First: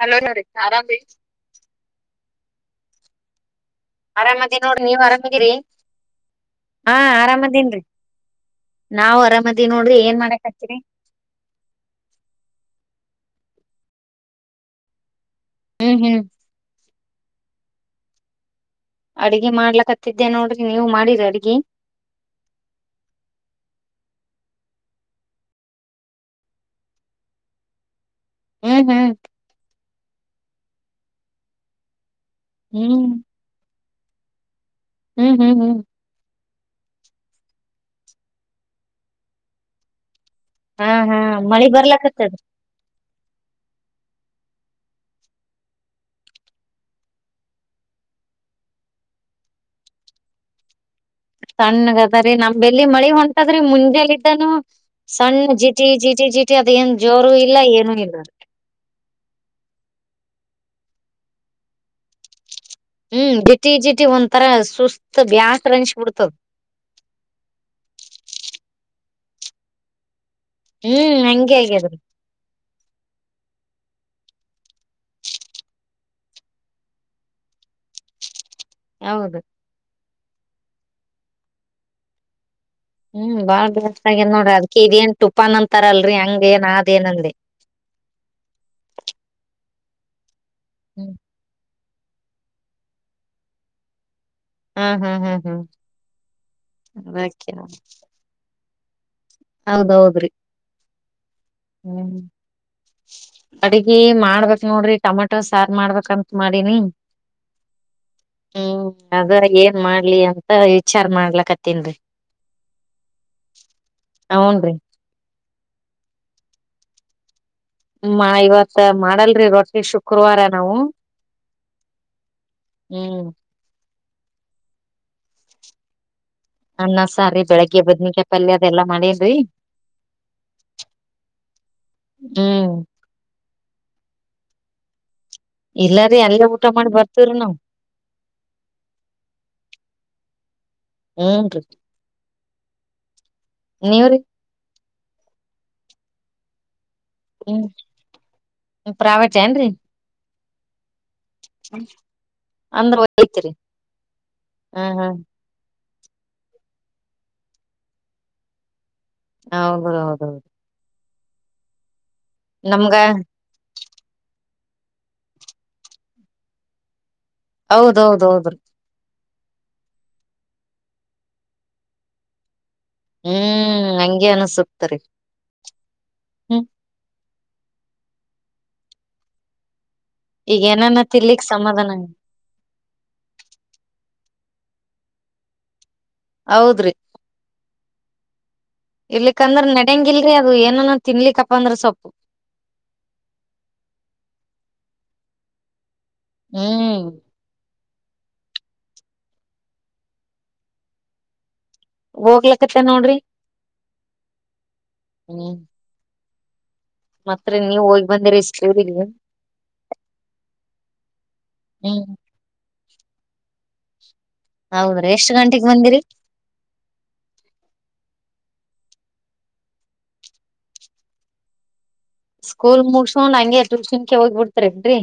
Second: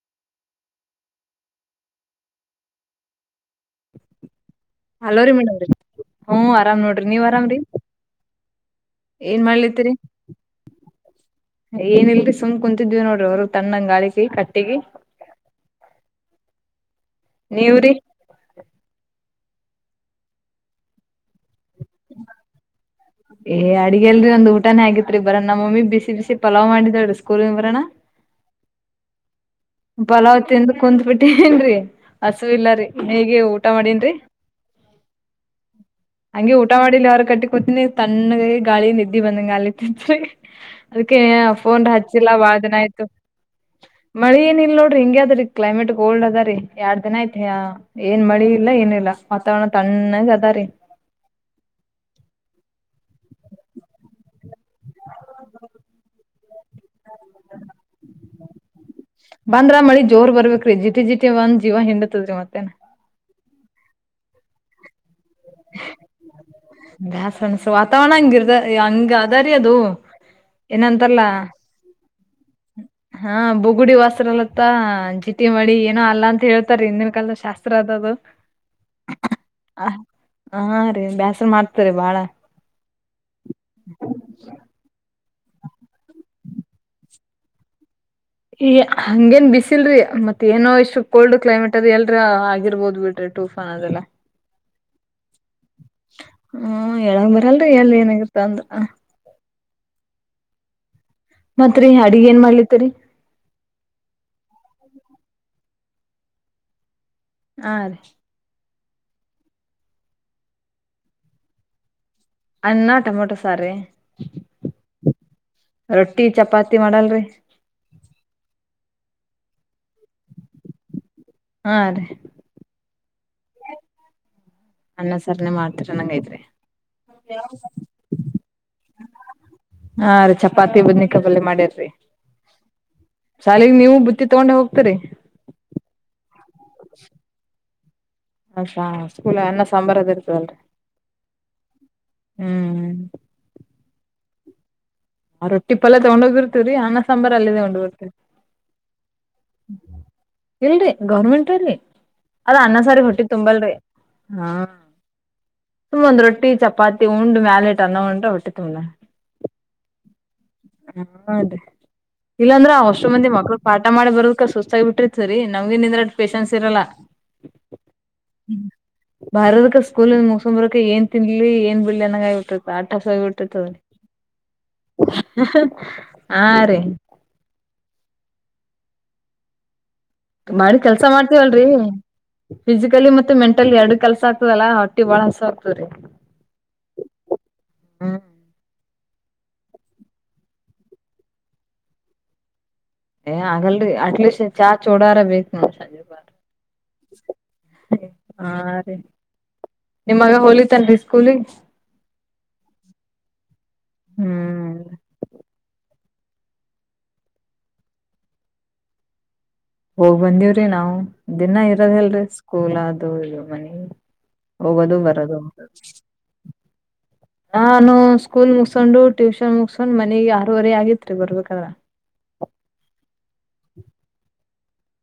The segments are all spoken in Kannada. ಹಲ್ಲೋನ ರೀ ಆರಾಮ ರೀ. [unintelligible] ಅರಾಮದಿನ್ ನೋಡ್ರಿ ನೀವ ಹಲೋ ರೀ ಅರಾಮದಿರಿ ಮೇಡಮ್ರೀ ಹ್ಮ್ ಆರಾಮ್ ಹಾ, ನೋಡ್ರಿ ನೀವ್ ಆರಾಮ್ರೀ ಆರಾಮದಿನ್ರಿ ನಾವು ಏನ್ ಆರಾಮದಿವ ನೋಡ್ರಿ ಏನ್ ಮಾಡಕತ್ತೀರಿ. ಏನ ಇಲ್ರಿ ಸುಮ್ ಕುಂತಿದ್ವಿ ನೋಡ್ರಿ ಅವರು ತಣ್ಣನ ಗಾಳಿಗಿ ಕಟ್ಟಿಗಿ. ಹ್ಮ್ ಹ್ಮ್ [inaudible] ನೀವ್ರಿ ಅಡ್ಗೆ ಮಾಡ್ಲಕತ್ತಿದ್ದೆ ನೋಡ್ರಿ ನೀವ್ ಮಾಡಿರಿ ಅಡ್ಗಿ. ಏಯ್ ಅಡಿಗೆಗೆಲ್ರೀ ನಂದು ಊಟಾನೇ ಆಗೆತ್ರಿ, ಬರನ ನಮ್ಮಮ್ಮಿ ಬಿಸಿ ಬಿಸಿ ಪಲಾವ್ ಮಾಡಿದಳ್ರಿಸ್ಕೂಲ್ ನಿಂದಬರನ. ಹ್ಮ್ ಹ್ಮ್ [inaudible] ಪಲಾವ ತಿಂದ ಕುಂತ್ ಬಿಟ್ಟಿನ್ರಿ ಹಸುವಿಲ್ಲಾರೀ ಹ್ಮ್ ಇನ್ನಾ ಈಗ ಊಟ ಮಾಡೇನ್ರಿ. ಹ್ಮ್, ಹ್ಮ್, ಹ್ಮ್ ಹಂಗೆ ಊಟ ಮಾಡಿ ಇಲ್ಲಿ ಯಾರ ಕಟ್ಟಿಗಿ ಕುಂತಿನಿ ತಣ್ಣಗ ಗಾಳಿ ನಿದ್ದಿ ಬಂದಂಗ ಆಗ್ಲತದ. ಹಾ ಹಾ ಅದಕ್ಕೆ ಮಳಿ ಫೋನ್ ಹಚ್ಚಿಲ್ಲ ಬರ್ಲಕತ್ತದ ಬಾಳ್ ದಿನ ಆಯ್ತು. ಮ ನೋಡ್ರಿ ಹಿಂಗ ಅದ್ರೀ ಕ್ಲೈಮೇಟ್ ಕೋಲ್ಡ್ ಅದ ರಿ ಎರಡ್ ದಿನ ಆಯ್ತು. ಏನ್ ಮಳಿ ಇಲ್ಲ ಏನಿಲ್ಲ ವಾತಾವರಣ ತಣ್ಣಾಗ ಅದಾರಿ. ತಣ್ಣಗ ಅದ ರೀ ನಮ್ಗ ಇಲ್ಲಿ ಮಳಿ ಹೊಂಟದ್ರಿ ಮುಂಜೆಲ್ಲಿದ್ದಾನು. ಸಣ್ಣ ಜಿಟಿ, ಜಿಟಿ, ಜಿಟಿ ಅದ ಏನ್ ಜೋರು ಇಲ್ಲ ಏನು ಇಲ್ಲ. ಬಂದ್ರ ಮಳಿ ಜೋರ್ ಬರ್ಬೇಕ್ರೀ ಜಿಟಿ, ಜಿಟಿ ಬಂದ ಜೀವ ಹಿಂಡತ್ರಿ ಮತ್ತೇನ್. ಹ್ಮ್, ಜಿಟಿ ಜಿಟಿ ಒಂದ ತರ ಸುಸ್ತ ಬ್ಯಾಸ್ ಅನ್ಸಿಬಿಡ್ತದ. ಬ್ಯಾಸ್ರ ಅನಸ ವಾತಾವರಣ ಹಂಗಿರ್ದತದ ಹಂಗ ಅದರಿ ಅದು. ಹ್ಮ್ ಏನಂತರಲ್ಲಾ ಹಂಗೆ ಆಗ್ಯದ್ರಿ ಹಾ ಬುಗುಡಿ ವಸ್ತ್ರಲ್ಲತ್ತ ಜಿಟಿ ಮಳಿ ಏನೋ ಅಲ್ಲಾ ಅಂತ ಹೇಳ್ತಾರ ಹಿಂದಿನ ಕಾಲದ ಶಾಸ್ತ್ರ ಅದದು. ಹೌದು. ಹ ಹಾ ರೀ ಬ್ಯಾಸರಾ ಮಾಡ್ತರಿ ಬಾಳ. ಹ್ಮ್ ಬಾಳ್ ಬ್ಯಾಸರ ಆಗೇ ನೋಡಿ ಅದಿಕ್ಕೇ ಇದೇನು ಟುಪನ್ ಅಂತಾರಲ್ರರಿ ಹಂಗ ಏನ್ ಆದ ಏನ ಅಂದೆ. ಈ ಹಂಗೇನ್ ಬಿಸಿಲ್ರಿ ಮತ್ತ ಏನೋ ಇಷ್ಟು ಹ್ಮ್ ಕೋಲ್ಡ್ ಕ್ಲೈಮೇಟ್. ಎಲ್ರ ಆಗಿರ್ಬೋದು ಬಿಡ್ರಿ ಟೂಫಾನ್ ಅದೆಲ್ಲ. ಹಾ ಹಾ ಹಾ ಹಾ ಹ್ಮ ಹೇಳಗ್ ಅದಕ್ಕೆ ಬರಲ್ರಿ ಎಲ್ ಏನಾಗಿತ್ತ ಅಂದ್ರ. ಹೌದೌದ್ರಿ. ಮತ್ರಿ ಅಡಿಗ್ ಏನ್ ಮಾಡ್ಲರಿ. ಅಡ್ಗಿ ಮಾಡ್ಬೇಕಕ್ ನೋಡ್ರಿಟಮೆಟೊ ಸಾರು ಮಾಡ್ಬೇಕಂತ ಮಾಡಿನಿ. ಆ ರೀ ಹ್ಮ್ ಅದ ಏನ್ ಮಾಡ್ಲಿ ಅಂತ ವಿಚಾರ ಮಾಡ್ಲಕ್ಕತ್ತನ್ರಿ. ಅನ್ನ ಟೊಮೊಟೊ ಸಾರೀ. ಹುನ್ರಿ ರೊಟ್ಟಿ ಚಪಾತಿ ಮಾಡಲ್ರಿ. ಇವತ್ ಮಾಡಲ್ರಿ ರೊಟ್ಟಿ ಶುಕ್ರವಾರ ನಾವು. ಹಾ ರೀ. ಹ್ಮ್ ಅನ್ನ ಸರ್ನೇ ಮಾಡ್ತೀನೀ ಹಾನಗೆ ಆಯ್ತು. ಅನ್ನ ಸಾರಿರಿ ಬೆಳಿಗ್ಗೆ ಬದ್ನಕಪಲ್ಲಿ ಅದೆಲ್ಲಾ ಮಾಡೇನ್ರಿ. ಹಾ ರೀ ಚಪಾತಿ ಬುದನಿ ಪಲ್ಯ ಮಾಡ್ಯಾರ್ರರಿ. ಹ್ಮ್ ಶಾಲೆಗೆ ನೀವು ಬುದುತ್ತಿ ತೊಗೊಂಡ್ ಹೋಗ್ತರಿ. ಇಲ್ಲಾರಿ ಅಲ್ಲೇ ಊಟ ಮಾಡಿ ಬರ್ವ್ರೀ ನಾವು ಸ್ಕೂಲ ಅನ್ನ ಸಾಂಬಾರದ ಇರ್ತದಲ್ರಿ ಹೂನ್ರಿ ಹ್ಮ್. ನೀವ್ರೀ. ಆ ರೊಟ್ಟಿ ಪಲ್ಯ ತೊಂಡೋಗಿರ್ತತ್ರಿ ಹಾ. ಸಾಂಬರ್ ಅಲ್ಲ ಹ್ಮ್ ಹೊಡಬರ್ತ ಪ್ರೈವೇಟ್ ಏನ್ರಿ ಇಲ್ರಿ ಗೌರ್ಮೆಂಟ್ ಅಲ್ಲಿ. ಅದ ಅನ್ನ ಸಾರಿ ಅಂದ್ರ ಹೊಟ್ಟಿ ಐತ್ರಿ ತುಂಬಲ್ರಿ ಹಾ ಹ್ಮ್ ಹ್ಮ್ ಹು ಒಂದ ರೊಟ್ಟಿ ಚಪಾತಿ ಉಂಡ್ ಮ್ಯಾಲೆಟ್ ಅನ್ನ ಉಡ್ರೆ ಹೊಟ್ಟಿ ತುಂಬುತೆ. ಹೌದು ಹೌದೌದು. ಹ ಅದರಿ ಇಲ್ಲಾಂದ್ರ ನಮ್ಗ ಅಷ್ಟು ಮಂದಿ ಮಕ್ಳು. ಪಾಠ ಮಾಡಿ ಬರದಕ ಸುಸ್ತಾಗಿ ಬಿಟ್ಟಿತ್ರಿ ನಮ್ಗೆನ್ಂದ್ರಷ್ಟ ಪೇಶನ್ಸ್ ಇರಲ್ಲ. ಹೌದೌದೌದರಿ ಬರೋದಕ ಸ್ಕೂಲ್ ಮುಗಸೊಂಡಂಬರಕ ಏನ್ ತಿನ್ಲಿ ಏನ್ ಬಿಡ್ಲಿ ಅನಗ ಆಗತಿ ಹ್ಮ್ ಹಂಗೆ ಅನ್ಸುತ್ತರಿ [unintelligible] ಹ್ಮ್ ಹರೀ ಈಗ ಬರೀ ಏನಾನ ಕೆಲ್ಸ ತಿನ್ಲಿಕ್ ಮಾಡ್ತೀವಲ್ರರಿ. ಸಮಾಧಾನ ಇಲ್ಲ. ಫಿಸಿಕಲಿ ಮತ್ತ ಮೆಂಟಲ್ ಎರಡು ಕೆಲ್ಸ ಆಗ್ತದಲ್ಲ ಹೊಟ್ಟಿ ಬಾಳ ಹಾಸಿ ಆಗ್ತದ್ರೀ ಹೌದ್ರಿ. ಹ್ಮ್ ಇರ್ಲಿಕ್ಕಂದ್ರ ನಡಂಗಿಲ್ರಿ ಅದು ಏನನ ತಿನ್ಲಿಕ್ಕಪ್ಪ ಅಂದ್ರ ಸೊಪ್ಪು. ಏ ಆಗಲ್ರಿ ಅಟ್ಲೀಸ್ಟ್ ಚೂಡಾರ ಆದ್ರು ಬೇಕು. ಹ್ಮ್ ಹಾ ರೀ ನಿಮ್ಮಗ ಹೋಲಿತನ್ರಿ ಸ್ಕೂಲಿಗೆ. ಹೋಗ್ಲಕ್ಕತ್ತನ ನೋಡ್ರಿ ಹ್ಮ್ ಹ್ಮ್ ಮತ್ರಿ ನೀವು ಹೋಗಿ ಬಂದಿರಿ ಸ್ಕೂಲ್ ಗೆ ಹೋಗ್ ಬಂದೀವ್ರಿ ನಾವು ದಿನಾ ಹ್ಮ್ ಇರೋದಲ್ರಿ ಸ್ಕೂಲ್ ಅದು ಇದು ಮನಿ ಹೋಗೋದು ಹೌದ್ರೀ ಎಷ್ಟ್ ಬರೋದು ಗಂಟೆಗೆ ಬಂದಿರಿ ನಾನು ಸ್ಕೂಲ್ ಮುಗಸೊಂಡು ಟ್ಯೂಷನ್ ಮುಗಸಕೊಂಡ್ ಮನಿಗ್ ಆರೂವರೆ ಆಗಿತ್ರಿ ಬರ್ಬೇಕಾದ್ರ ಸ್ಕೂಲ್ ಮುಗಸೋನ್ಡ ಹಂಗೆ ಟ್ಯೂಷನ್ ಕ ಹೋಗ್ಬಿ ಬಿಡ್ತಾರೇನ್ರರಿ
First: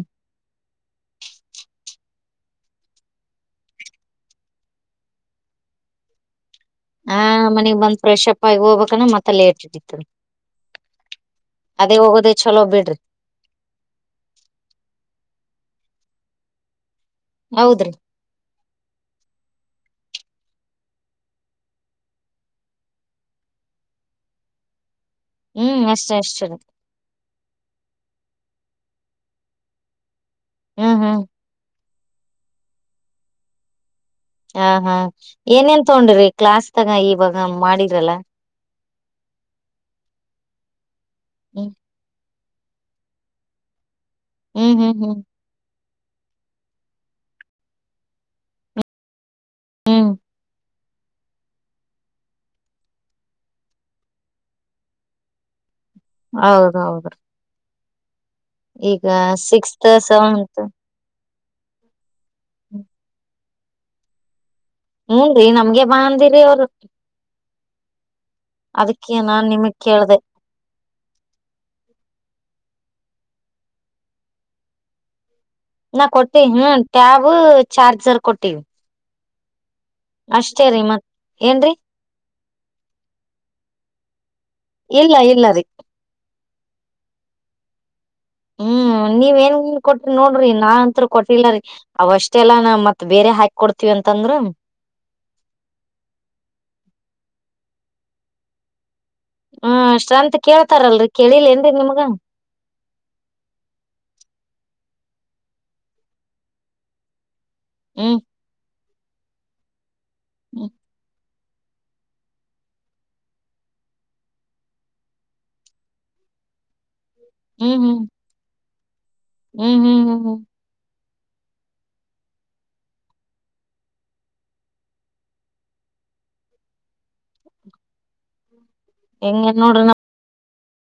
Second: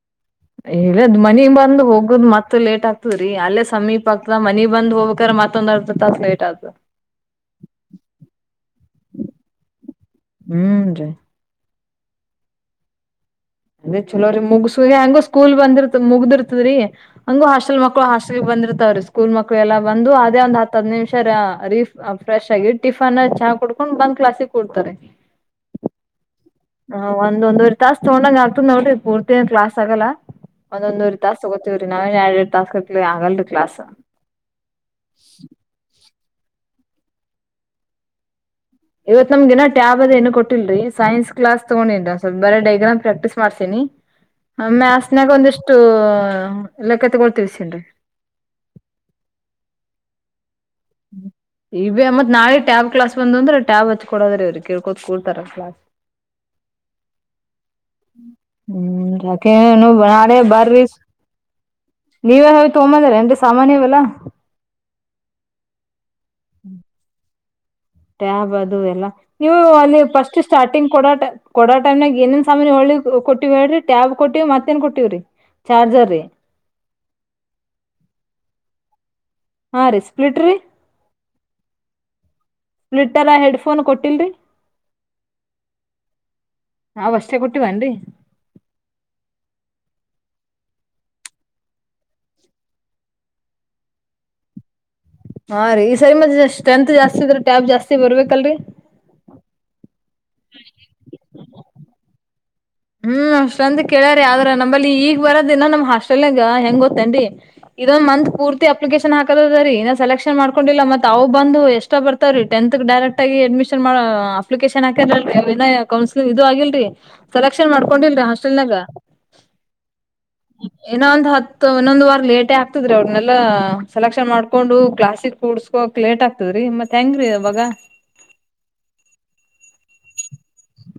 ಇಲ್ಲದ್ ಮನಿಗ್ ಬಂದ್ ಹೋಗದ್ ಮತ್ ಲೇಟ್ ಆಗ್ತದ್ರೀ ಅಲ್ಲೇ ಸಮೀಪ ಆಗ್ತ ಮನಿ ಬಂದ ಹೋಗ್ಬೇಕ್ರ ಮತ್ತೊಂದ ಹತ ತಾಸ ಲೇಟ ಆ ಹಾ ಮನಗ್ ಬಂದ್ ಫ್ರೆಶ್ ಅಪ್ ಆಗಿ ಹೋಗ್ಬೇಕಾನ ಮತ್ತ ಲೇಟ್ ಹಿಡಿತ್ತದ ಹ್ಮನ್ರಿ ಅದೇ ಹೋಗೋದೇ ಚಲೋ ಬಿಡ್ರಿ ಅದೇ ಚಲೋ ರೀ ಮುಗಸ ಹಂಗ ಸ್ಕೂಲ್ ಬಂದಿರ್ತ ಮುಗ್ದಿರ್ತದ್ರೀ ಹಂಗ ಹಾಸ್ಟೆಲ್ ಹೌದ್ರಿ ಮಕ್ಕಳು ಹಾಸ್ಟಲ್ ಬಂದಿರ್ತಾವ್ರೀ ಸ್ಕೂಲ್ ಮಕ್ಕಳು ಎಲ್ಲ ಬಂದು ಅದೇ ಒಂದ ಹ್ ನಿಮಿಷೀಫ ಫ್ರೆಶ್ ಆಗಿ ಟಿಫನ್ ಚಾ ಕುಡ್ಕೊಂಡು ಬಂದ್ ಕ್ಲಾಸಿಗೆ ಕುಡ್ತಾರಿ ಹ್ಮ್ ಅಷ್ಟೇ ಅಷ್ಟೇ ಹ ಒಂದಂದುವರೆ ತಾಸ್ ತಗೊಂಡಂಗ ಆಗ್ತದ್ ನೋಡ್ರಿ ಪೂರ್ತಿ ಕ್ಲಾಸ್ ಆಗಲ್ಲ ಹ್ಮ್ ಒಂದೊಂದ್ ವರೇ ಹ್ಮ್ ತಾಸ ತಗೋತೀವ್ರೀ ನಾವೇನ್ ಎರಡ್ ಎರಡ್ ತಾಸ ಗಟಲೇ ಆಗಲ್ರಿ ಕ್ಲಾಸ್ ಹ ಹಾ ಏನೇನ್ ತಗೊಂಡ್ರಿ ಕ್ಲಾಸ್ ತಗ ಇವಾಗ ಮಾಡಿದ್ರಲ್ಲ ಇವತ್ ನಮ್ಗೆಏನ ಟ್ಯಾಬ್ ಅದ ಏನು ಕೊಟ್ಟಲ್ರಿ ಸೈನ್ಸ್ ಕ್ಲಾಸ್ ಹ್ಮ್ ತಗೊಂಡಿದ್ರ ಸ್ವಲ್ಪ ಬರೇ ಡೈಗ್ರಾಮ್ ಪ್ರಾಕ್ಟೀಸ್ ಮಾಡಸಿನಿ ಹ ಆ ಮ್ಯಾತ್ಸನಾಗ ಒಂದಿಷ್ಟು ಲೆಕ್ಕ ತಗೊಳ್ ತಿಳಿಸಿರಿ ಹ್ಮ್ ಈ ಮತ್ ನಾಳೆ ಟ್ಯಾಬ್ ಕ್ಲಾಸ್ ಬಂದ ಅಂದ್ರೆ ಟ್ಯಾಬ್ ಹಚ್ ಕೊಡೋರೆ ಇವರು ಕೆಳ್ಕೋತ ಕೂರ್ತಾರ ಕ್ಲಾಸ್ ಹೌದ್ ಹೌದ್ರೀ ಹ್ಮ್ ಸಿಕ್ಸ್ತ್ ರಾಕೆನು ಬಡ ಸೆವೆಂತ್ ಬಾರ [unintelligible] ನೀವೇ ಹೇಳಿ ತಗೊಬಂದರಿ ಅನ್ ಸಾಮಾನ ಇವೆಲ್ಲಾ ಹೂನ್ ರಿ ನಮ್ಗೆ ಬಾ ಅಂದ ಟ್ಯಾಬ್ ಅದು ಎಲ್ಲ ಅದಕ್ಕೆ ನಾನ್ ನೀವು ನಿಮಗ್ ಅಲ್ಲಿ ಕೇಳ್ದ ಫಸ್ಟ್ ಸ್ಟಾರ್ಟಿಂಗ್ ಕೋಡ ಟೈಮ್ ಕೊಡೋ ಟೈಮ್ ನಾಗ ಏನೇನ್ ಸಾಮಾನ್ ಹೋಳ್ಳಿ ಕೊಟ್ಟಿವ್ ಹೇಳ್ರಿ ಟ್ಯಾಬ್ ಕೊಟ್ಟಿವ್ ಮತ್ತೇಏನ್ ಕೊಟ್ಟಿವ್ರಿ ನಾ ಚಾರ್ಜರ್ ರೀ ಕೊಟ್ಟೀನ ಹ್ಮ ಟ್ಯಾಬ್ ಚಾರ್ಜರ್ ಕೊಟ್ಟಿವಿ ಹಾ ರಿ ಸ್ಪ್ಲಿಟ್ರಿ ಏನ್ರಿ ಟರ ಹೆಡ್ ಫೋನ್ ಕೊಟ್ಟಿಲ್ರಿ ಇಲ್ಲ ಇಲ್ಲ ರೀ ನಾವಷ್ಟೇ ಕೊಟ್ಟಿವೀನರಿ ಹ್ಮ್ ನೀವ ಏನ್ ನ್ ಕೊಟ್ರಿ ನೋಡ್ರಿ ನಾನ್ತ್ ಕೊಟಿಲ್ಲರಿ ಅವಷ್ಟೆಲ್ಲ ನಾವ ಮತ್ ಬೇರೆ ಹಾಕ್ ಕೊಡ್ತಿವಿ ಅಂತಂದ್ರ ಹಾ ರೀ ಈ ಸರಿ ಮ ಸ್ಟ್ರೆಂತ್ ಜಾಸ್ತಿ ಇದ್ರ ಟ್ಯಾಬ್ ಜಾಸ್ತಿ ಬರ್ಬೇಕಲ್ರರಿ ಹ್ಮ ಸ್ಟ್ರೆಂತ್ ಕೇಳ್ತಾರಲ್ರರಿ ಕೇಳಿಲ್ಲ ನ್ರಿ ನಿಮ್ಗ ಹ್ಮ್ ಸ್ಟ್ರೆಂತ್ ಕೇಳ್ಯಾರಿ ಆದ್ರ ನಂಬಲ್ಲಿ ಈಗ್ ಬರೋ ದಿನ ನಮ್ ಹಾಸ್ಟೆಲ್ ಹೆಂಗ ಗೊತ್ತೇನ್ರಿ ಇದೊಂದು ಹ್ಮ್ ಮಂತ್ ಪೂರ್ತಿ ಅಪ್ಲಿಕೇಶನ್ ಹಾಕದ ಅದರಿ ಸೆಲೆಕ್ಷನ್ ಮಾಡ್ಕೊಂಡಿಲ್ಲ ಮತ್ ಬಂದು ಎಷ್ಟ ಬರ್ತಾವ್ರೀ ಟೇನ್ತ ಕೈ ಡೈರೆಕ್ಟ್ ಆಗಿ ಅಡ್ಮಿಷನ್ ಮಾಡ ಅಪ್ಲಿಕೇಶನ್ ಹಾಕಾರಲರೀಅನ್ ಇನ ಕೌನ್ಸ್ ಲಿಂಗ್ ಇದು ಆಗಿಲ್ರರಿ ಸೆಲೆಕ್ಷನ್ ಹ್ಮ್ ಹ್ಮ್ ಮಾಡ್ಕೊಂಡಿಲ್ರರಿ ಹಾಸ್ಟೆಲ್ನಾಗ ಹ್ಮ್ ಹ್ಮ್ ಹ್ಮ್ ಹ್ಮ್ ಏನ ಒಂದ್ ಹತ್ತು ಇನ್ನೊಂದ್ ವಾರ ಲೇಟೇ ಆಗ್ತದ್ರಿ ಅವ್ರನೆೆಲ್ಲಾ ಸೆಲೆಕ್ಷನ್ ಮಾಡ್ಕೊಂಡು ಕ್ಲಾಸಿಗ ಕೂಡ್ಸ್ಕೋಕ್ ಲೇಟ್ ಆಗ್ತದ್ರೀ ಮತ್ ಹೆಂಗ್ರೀ ಇವಾಗ ಹೆಂಗೆ ನೋಡ್ರಿ ನ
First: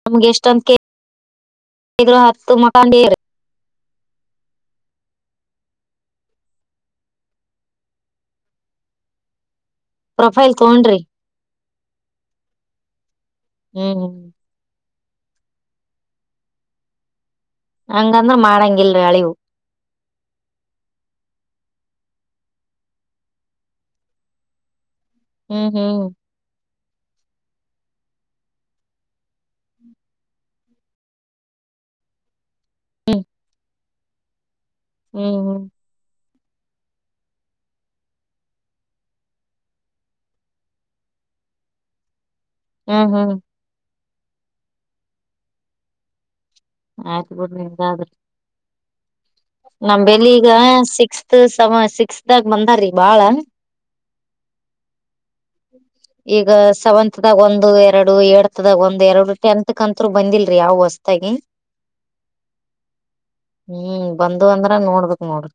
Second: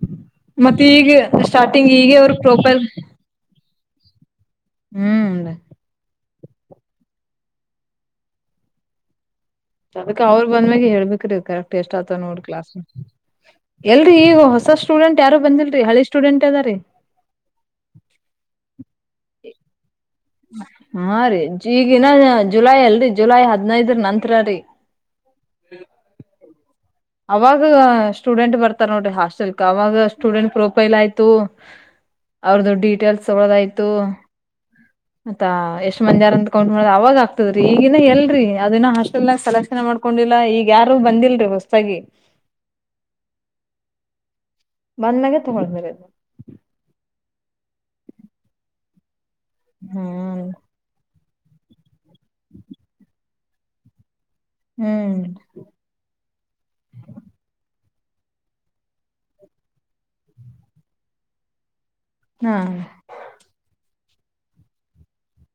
ನಮಗೆ ಇಷ್ಟ ಮತ್ತ ಈಗ ಸ್ಟಾರ್ಟಿಂಗ್ ಈಗ ಅವ್ರ ಪ್ರೊಪೈಲ್ ಮಕಂಡಿರಿ ಹ್ಮ್ ಅದಕ್ಕೆ ಅವರು ಪ್ರೊಫೈಲ್ ಬಂದ್ಮ್ಯೆ ತಗೊಂಡ್ರಿ ಹೇಳ್ಬೇಕ್ರೀ ಕರೆಕ್ಟ್ ಎಷ್ಟ ಆತ ನೋಡ್ ಕ್ಲಾಸ್ ಹ್ಮ್ ಎಲ್ರಿ ಹ್ಮ್ ಈಗ ಹೊಸಷ್ಟು. ಸ್ಟೂಡೆಂಟ್ ಯಾರು ಬಂದಿಲ್ರಿ ಹಳೆ ಸೂಡೆಂಟ್ದ ಆದರಿ. ಹಂಗಂದ್ರ ಮಾಡಂಗಿಲ್ರ ಹಳೇವು [inaudible] ಹಾ ರೀ ಈಗಿನ ಜುಲೈ ಅಲ್ರರಿ ಜುಲೈ ಹದಿನೈದು ನಂತ್ರರೀ ಹ್ಮ್ ಹ್ಮ್ ಅವಾಗ ಸ್ಟೂಡೆಂಟ್ ಬರ್ತಾರ ನೋಡ್ರಿ ಹಾಸ್ಟೆಲ್ಕ್ ಅವಾಗ ಸ್ಟೂಡೆಂಟ್ ಪ್ರೊಫೈಲ್ ಆಯ್ತು. ಅವ್ರದ್ದ ಡೀಟೇಲ್ಸ್ ತಳದಾಯ್ತು ಹ್ಮ್ ಮತ್ತ ಎಷ್ಟ ಮಂದಿ ಅದರಂತ ಮಾಡ ಅವವಾಗ ಆಗ್ತದ್ರೀ ಈಗಿನ ಎಲ್ರರಿ ಅದನ್ನ ಹಾಸ್ಟೆಲ್ ನಾಗ ಸೆಲೆಕ್ಷನ್ ಮಾಡ್ಕೊಂಡಿಲ್ಲ ಈಗ ಯಾರು ಬಂದಲ್ರಿ. ಹೊಸದಾಗಿ. ಹ್ಮ್ ಹ್ಮ್ ಬಂದಾಗೆ ತೊಗೊಳ್ಬೇರ ಅದು. ಆಯ್ತ ಬಿಡು ನಮ್ ಬೆಲಿ ಹ್ಮ್ ಈಗ ಸಿಕ್ಸ್ತ್ ಸಿಕ್ಸ್ತ ಗಾ ಬಂದಾರೀ ಬಾಳ. ಹ್ಮ್ [inaudible] ಈಗ ಸೆವೆಂತ್ದಾಗ ಒಂದು ಎರಡು ಏತ್ದಾಗ ಒಂದು ಎರಡು ಟೆಂತ್ ಕಂತರು ಬಂದಿಲ್ರರಿ ಯಾವ್ ಹೊಸತಾಗಿ [inaudible] ಹಾ ಹ್ಮ್ ಬಂದ ಅಂದ್ರ ನೋಡ್ಬೇಕಕ್ ನೋಡ್ರಿ.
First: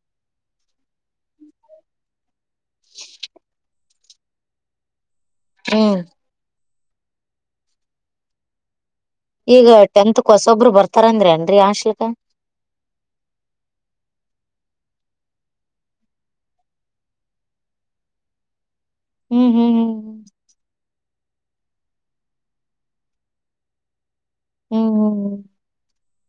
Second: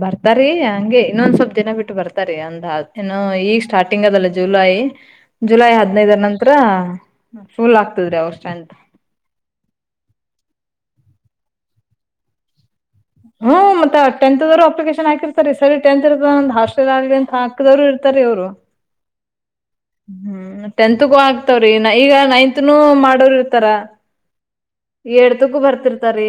ಬರ್ತಾರಿ ಹಂಗೆ ಇನ್ನೊಂದ್ ಸ್ವಲ್ಪ್ ದಿನ ಬಿಟ್ಟು ಬರ್ತಾರ ಅಂದ ಏ ಈಗ ಸ್ಟಾರ್ಟ್. ಟಿಂಗಲ್ಲ ಜುಲೈ ಜುಲೈ ಹ್ಮ್ ಹದಿನೈದು ನಂತರ ಫೂಲ್ ಆಗ್ತದ್ರಿ ಸ್ತ್ರೀಡೆಂತ್ ಅಂತ ಈಗ ಟೆಂತ್ಕ್ ಹೊಸೊಬ್ಬರು ಬರ್ತಾರನ್ರೀ ಹಾಸ್ಟೆಲ್ ಗಾ ಹ್ಮ್ ಮತ್ತೆ ಟಂತ್ತದ್ದರ ಅಪ್ಲಿಕೇಶನ್ ಹಾಕಿರತರ ಈ ಸರಿ ಟೆಂತ್ ದರ್ ಹಾಸ್ಟೆಲ್ ಆಗಲಿ ಅಂತ ಹಾ. ಪಕ್ಕದವರು ಇರ್ತಾರೆವ್ರು. ಹ್ಮ್ ಹ್ಮ್ ಹ್ಮ್ ಹ್ಮ್ ಹೂಂ ಟೆಂತ್ಗೂ ಆಗ್ತವ್ರಿ ಈಗ ನವಂತನು ಮಾಡೋರ್ ಇರ್ತಾರ. ಹ್ಮ್ ಹ್ಮ್ ಹ್ಮ್ ಏಡ್ತಕ್ಕೂ ಬರ್ತಿರ್ತಾರೀ.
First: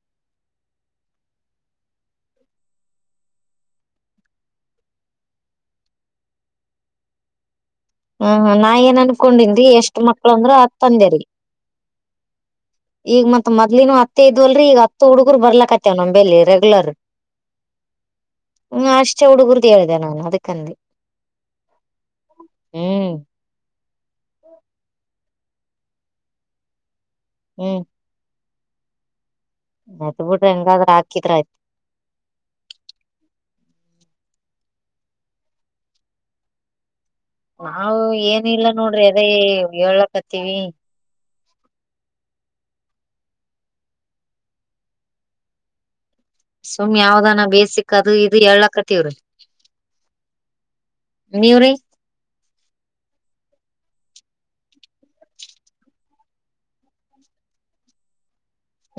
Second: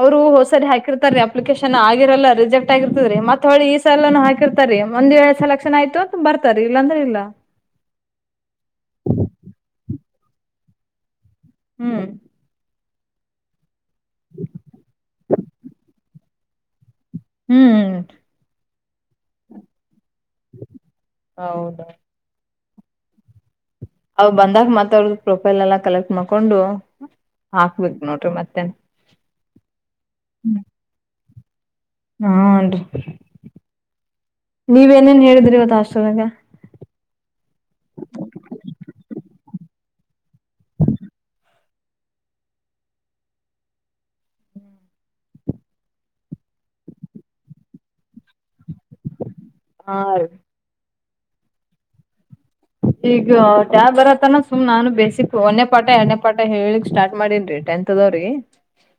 ಅವ್ರು ಹೊಸರಿ ಹಾಕಿರ್ತ ರೀ ಅಪ್ಲಿಕೇಶನ್ ಆಗಿರಲ್ಲ ರಿಜೆಕ್ಟ್ ಆಗಿರ್ತದ್ರ ಮತ್ತ ಈ ಸಲ ಹೊಳ್ಳಿ. ಎಲ್ಲ ಹಾಕಿರ್ತಾರೆ ಒಂದ್ ವೇಳೆ ಸಲೆಕ್ಷನ್ ಆಯತು ಅ ಬರ್ತಾರೆ ಇಲ್ಲಾಂದ್ರೆ ಇಲ್ಲ ಹ್ಮ್ ನಾ ಏನ್ ಅನ್ಕೊಂಡೆರಿ ಎಷ್ಟ ಮಕ್ಕಳಂದ್ರು ಹತ್ತು ಅಂದೇರಿ ಹ್ಮ್ ಈಗ ಮತ್ ಮೊದ್ಲಿನನು ಹತ್ತ ಇದ್ವಲ್ರೀ ಈಗ ಹತ್ತು ಹುಗರು ಬರ್ಲಕ್ತ್ತವ್ ನಮಲ್ಲಿ ರೆಗ್ಯುಲರ್ ಹ್ಮ್ ಹ್ಮ ಅಷ್ಟೇ ಹುಡುಗರಿಗೆ ಹೇಳಿದೆ ನಾನ್ ಅದಿಕ್ಕಂದಿ. ಹೌದಾ ಹ್ಮ್ ಅವ್ ಬಂದಾಗ ಮತ್ತ ಅವ್ರ್ದ ಪ್ರೊಫೈಲ್ ಎಲ್ಲ ಕಲೆಕ್ಟ್ ಮಾಡ್ಕೊಂಡು ಹ್ಮ್ ಹಾಕ್ಬೇಕ ನೋಡ್ರಿ ಮತ್ತೆ. ಟೆಂತ್ತರದು ಹೆಂಗಾದ್ರ ಹಾಕಿದ್ರ ಆಯ್ತ್. ಹನ್ರಿ ನೀವು ಏನೆನ್ ಹೇಳಿದ್ರಿ ಇವತ್ ಹಾಸ್ಟೆಲ್ ದಾಗ. ನಾವು ಏನಲ್ಲ ನೋಡ್ರಿ ಅದೇ ಹೆಳಕತ್ತವಿ ಸುಮ್ ಯಾವ್ದಾನ ಬೇಸಿಕ್ ಅದು ಇದು ಹೇಳ್ಲಕತವ್ರೀ. ಹಾ ರೀ ನೀವ್ರಿ ಈಗ ಜಾಬ್ ಬರತ್ತನ ಸುಮ್ ನಾನು ಬೇಸಿಕ್ ಒಂದನೇ ಪಾಠ, ಎರಡನೇ ಪಾಠ ಹೇಳಿಕ್ ಸ್ಟಾರ್ಟ್ ಮಾಡಿನ್ರಿ ಟೆಂತ್. ಇರತಾವರಿ [inaudible]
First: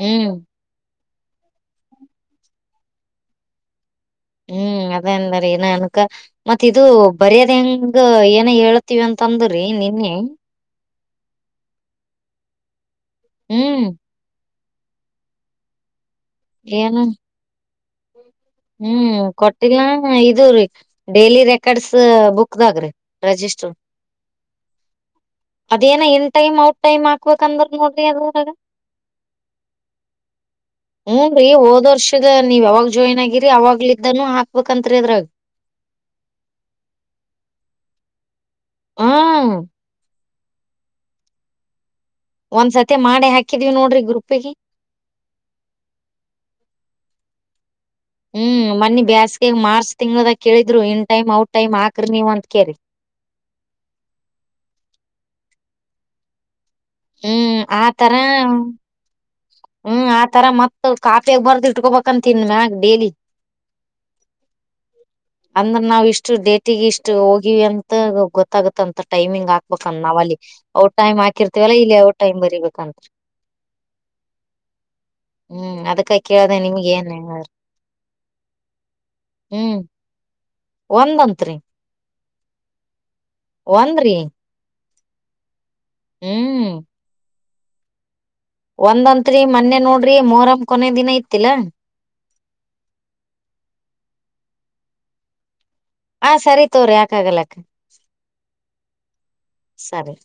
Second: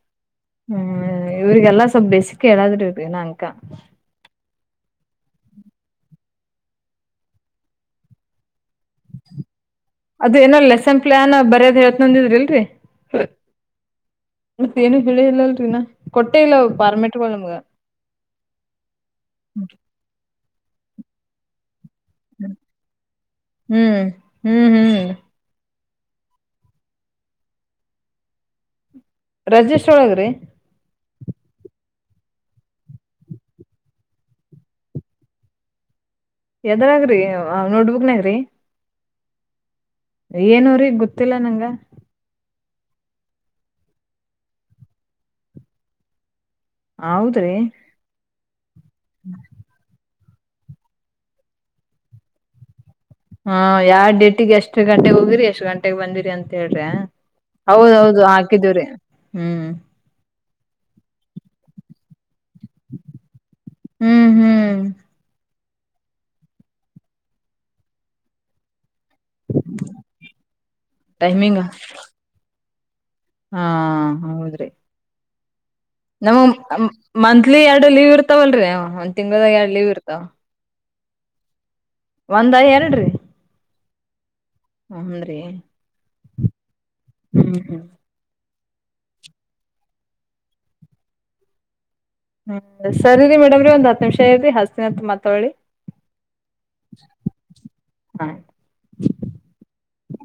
ಹ್ಮ್ ಹ್ಮ್, ಇವ್ರಿಗೆಲ್ಲ ಸ್ವಲ್ಪ ಬೇಸಿಕೆ ಅದರಿ ಇವರಿಗಿ ಇನ್ನಾ ಅಂಕಾ ಹ್ಮ್, ಅದೆ ಅಂದರಿ ಈ ಇನ್ನಾ ಅನ್ಕಾ ಮತ್ ಇದು ಬರೆದ ಹೆಂಗ ಏನ ಹೇಳ್ತಿವಿ ಅಂತಂದ್ರಿ ನಿನ್ನೆ. ಅದ ಏನ ಲೆಸ್ಸೆನ್ ಪ್ಲಾನ್ ಬರೆದ್ ಹೇಳ್ತಿನಂದಿದ್ರಿಲ್ರಿ ಹೂಂ [inaudible] ಮತ್ತೇಏನು ಹೇಳಿಲಲ್ಲಡ್ರಿ ಇನ್ನಾ ಕೊಟ್ಟೆ ಇಲ್ಲ ಏನ ಪಾರ್ಮೆಟಗಳು ನಮ್ಗ. ಹ್ಮ್, ಕೊಟ್ಟಿಲ್ಲ ನು ಇದುರಿ ಡೈಲಿ ರೆಕಾರ್ಡ್ಸ್ ಬುಕ್ದಾಗ್ ರಿರೆಜಿಸ್ಟರ್ ಹ್ಮ್ ಹ್ಮ್ ಹ್ಮ್ ಅದೇನ ಇನ್ ಟೈಮ್ ಔಟ್ ಟೈಮ್ ಮಾಡಬೆಕ್ಂದ್ರ ನೋಡ್ರಿ ಅದ್ರಾ ಗ ರಜಿಸ್ಟರ್ ಒಳಗ ರೀ ಹ್ಮ್, ರೀ ಹೋದ ವರ್ಷದ ನೀವ ಯಾವಾಗ ಜಾಯ್ನ್ ಆಗಿರಿ ಅವಾಗ್ಲಿದ್ದಾನೂ ಹಾಕ್ಬೇಕಂತ್ರಿ ಅದ್ರಾಗ. ಎದ್ರಾಗ್ರಿ ನೋಟ್ಬುಕ್ ನಗ್ರಿ ಹ್ಹ [inaudible] ಏನೋರಿ ಗೊತ್ತಿಲ್ಲ ನಂಗ ಒಂದ ಸತಿ ಮಾಡಿ ಹಾಕಿದೀವಿ ನೋಡ್ರಿ ಗ್ರೂಪಿಗಿ ಹೌದ್ರಿ ಹ್ಮ್, ಮನ್ನಿ ಬೇಸ್ಗೆಗ ಮಾರ್ಚ್ ತಿಂಗಳದಾಗ ಕೇಳಿದ್ರು ಇನ್ ಟೈಮ್, ಔಟ್ ಟೈಮ್ ಆಕ್ರಿ ನೀವು ಅಂತ ಕೆರಿ. ಹಾ, ಯಾವ ಡ್ಯೂಟಿಗೆ ಎಷ್ಟ್ ಗಂಟೆಗೆ ಹೋಗಿರಿ, ಎಷ್ಟ್ ಗಂಟೆಗೆ ಬಂದಿರಿ ಅಂತ ಹೇಳಿರ್ಯಾ. ಹ್ಮ್ ಆತರ ಹೌದೌದು, ಹಾಕಿದೀವ್ರೀ ಹ್ಮ್, ಆತರ ಮತ್ ಕಾಫಿಯಾಗ ಬರ್ದು ಇಟ್ಕೊಬೇಕಂತ ಇನ್ಮ್ಯಾಗ ಡೇಲಿ. ಹು ಹು [inaudible] ಅಂದ್ರ ನಾವು ಇಷ್ಟು ಡೇಟಿಗೆ ಇಷ್ಟು ಹೋಗಿವ ಅಂತ ಗೊತ್ತಾಗತ್ತಂತ. ಟೈಮಿಂಗ್ ಹಾಕ್ಬೇಕ ನಾವ ಅಲ್ಲಿ ಔಟ್ ಟೈಮ್ ಟೈಮಿಂಗ್ ಹಾಕಿರ್ತವಲ್ಲ, ಇಲ್ಲಿ ಔಟ್ ಟೈಮ್ ಬರಿಬೇಕಂತ. ಹಾ, ಹೌದ್ರಿ ಹ್ಮ್ ಅದಕ್ಕೆ [unintelligible] ನಮ್ ಮಂತ್ಲಿ ಎರಡು ಲೀವ್ ಇರ್ತಾವಲ್ರಿ ಒಂದ್ ತಿಂಗಳಾದಾಗ ಎರಡ್ ಹ್ಮ್ ಲೀವ್ ಇರ್ತಾವ ಒಂದಂತ್ರಿ [unintelligible] ಒಂದ ಎರಡ್ರೀ ಒಂದ್ರಿ ಹನ್ ರೀ [unintelligible] ಹ್ಮ್ ಹ್ಮ್ ಹ್ಮ್ [inaudible] ಒಂದಂತ್ರಿ ಮೊನ್ನೆ ನೋಡ್ರಿ ಮೊಹರಂ ಕೊನೆ ದಿನ ಇತ್ತಿಲ್ಲಾ ಹ್ಮ್, ಸರಿರಿ ಮೇಡಮ್ರಿ ಒಂದ್ ಹತ್ತು ನಿಮಿಷ ಏರಿ ಹಸ್ತಿನ ಮತ್ ವಳ್ಳಿ. ಹಾ, ಸರಿ ತೋಗರಿ ಯಾಕ ಆಗಲಕ್ಕ ಹಾ ಸರಿ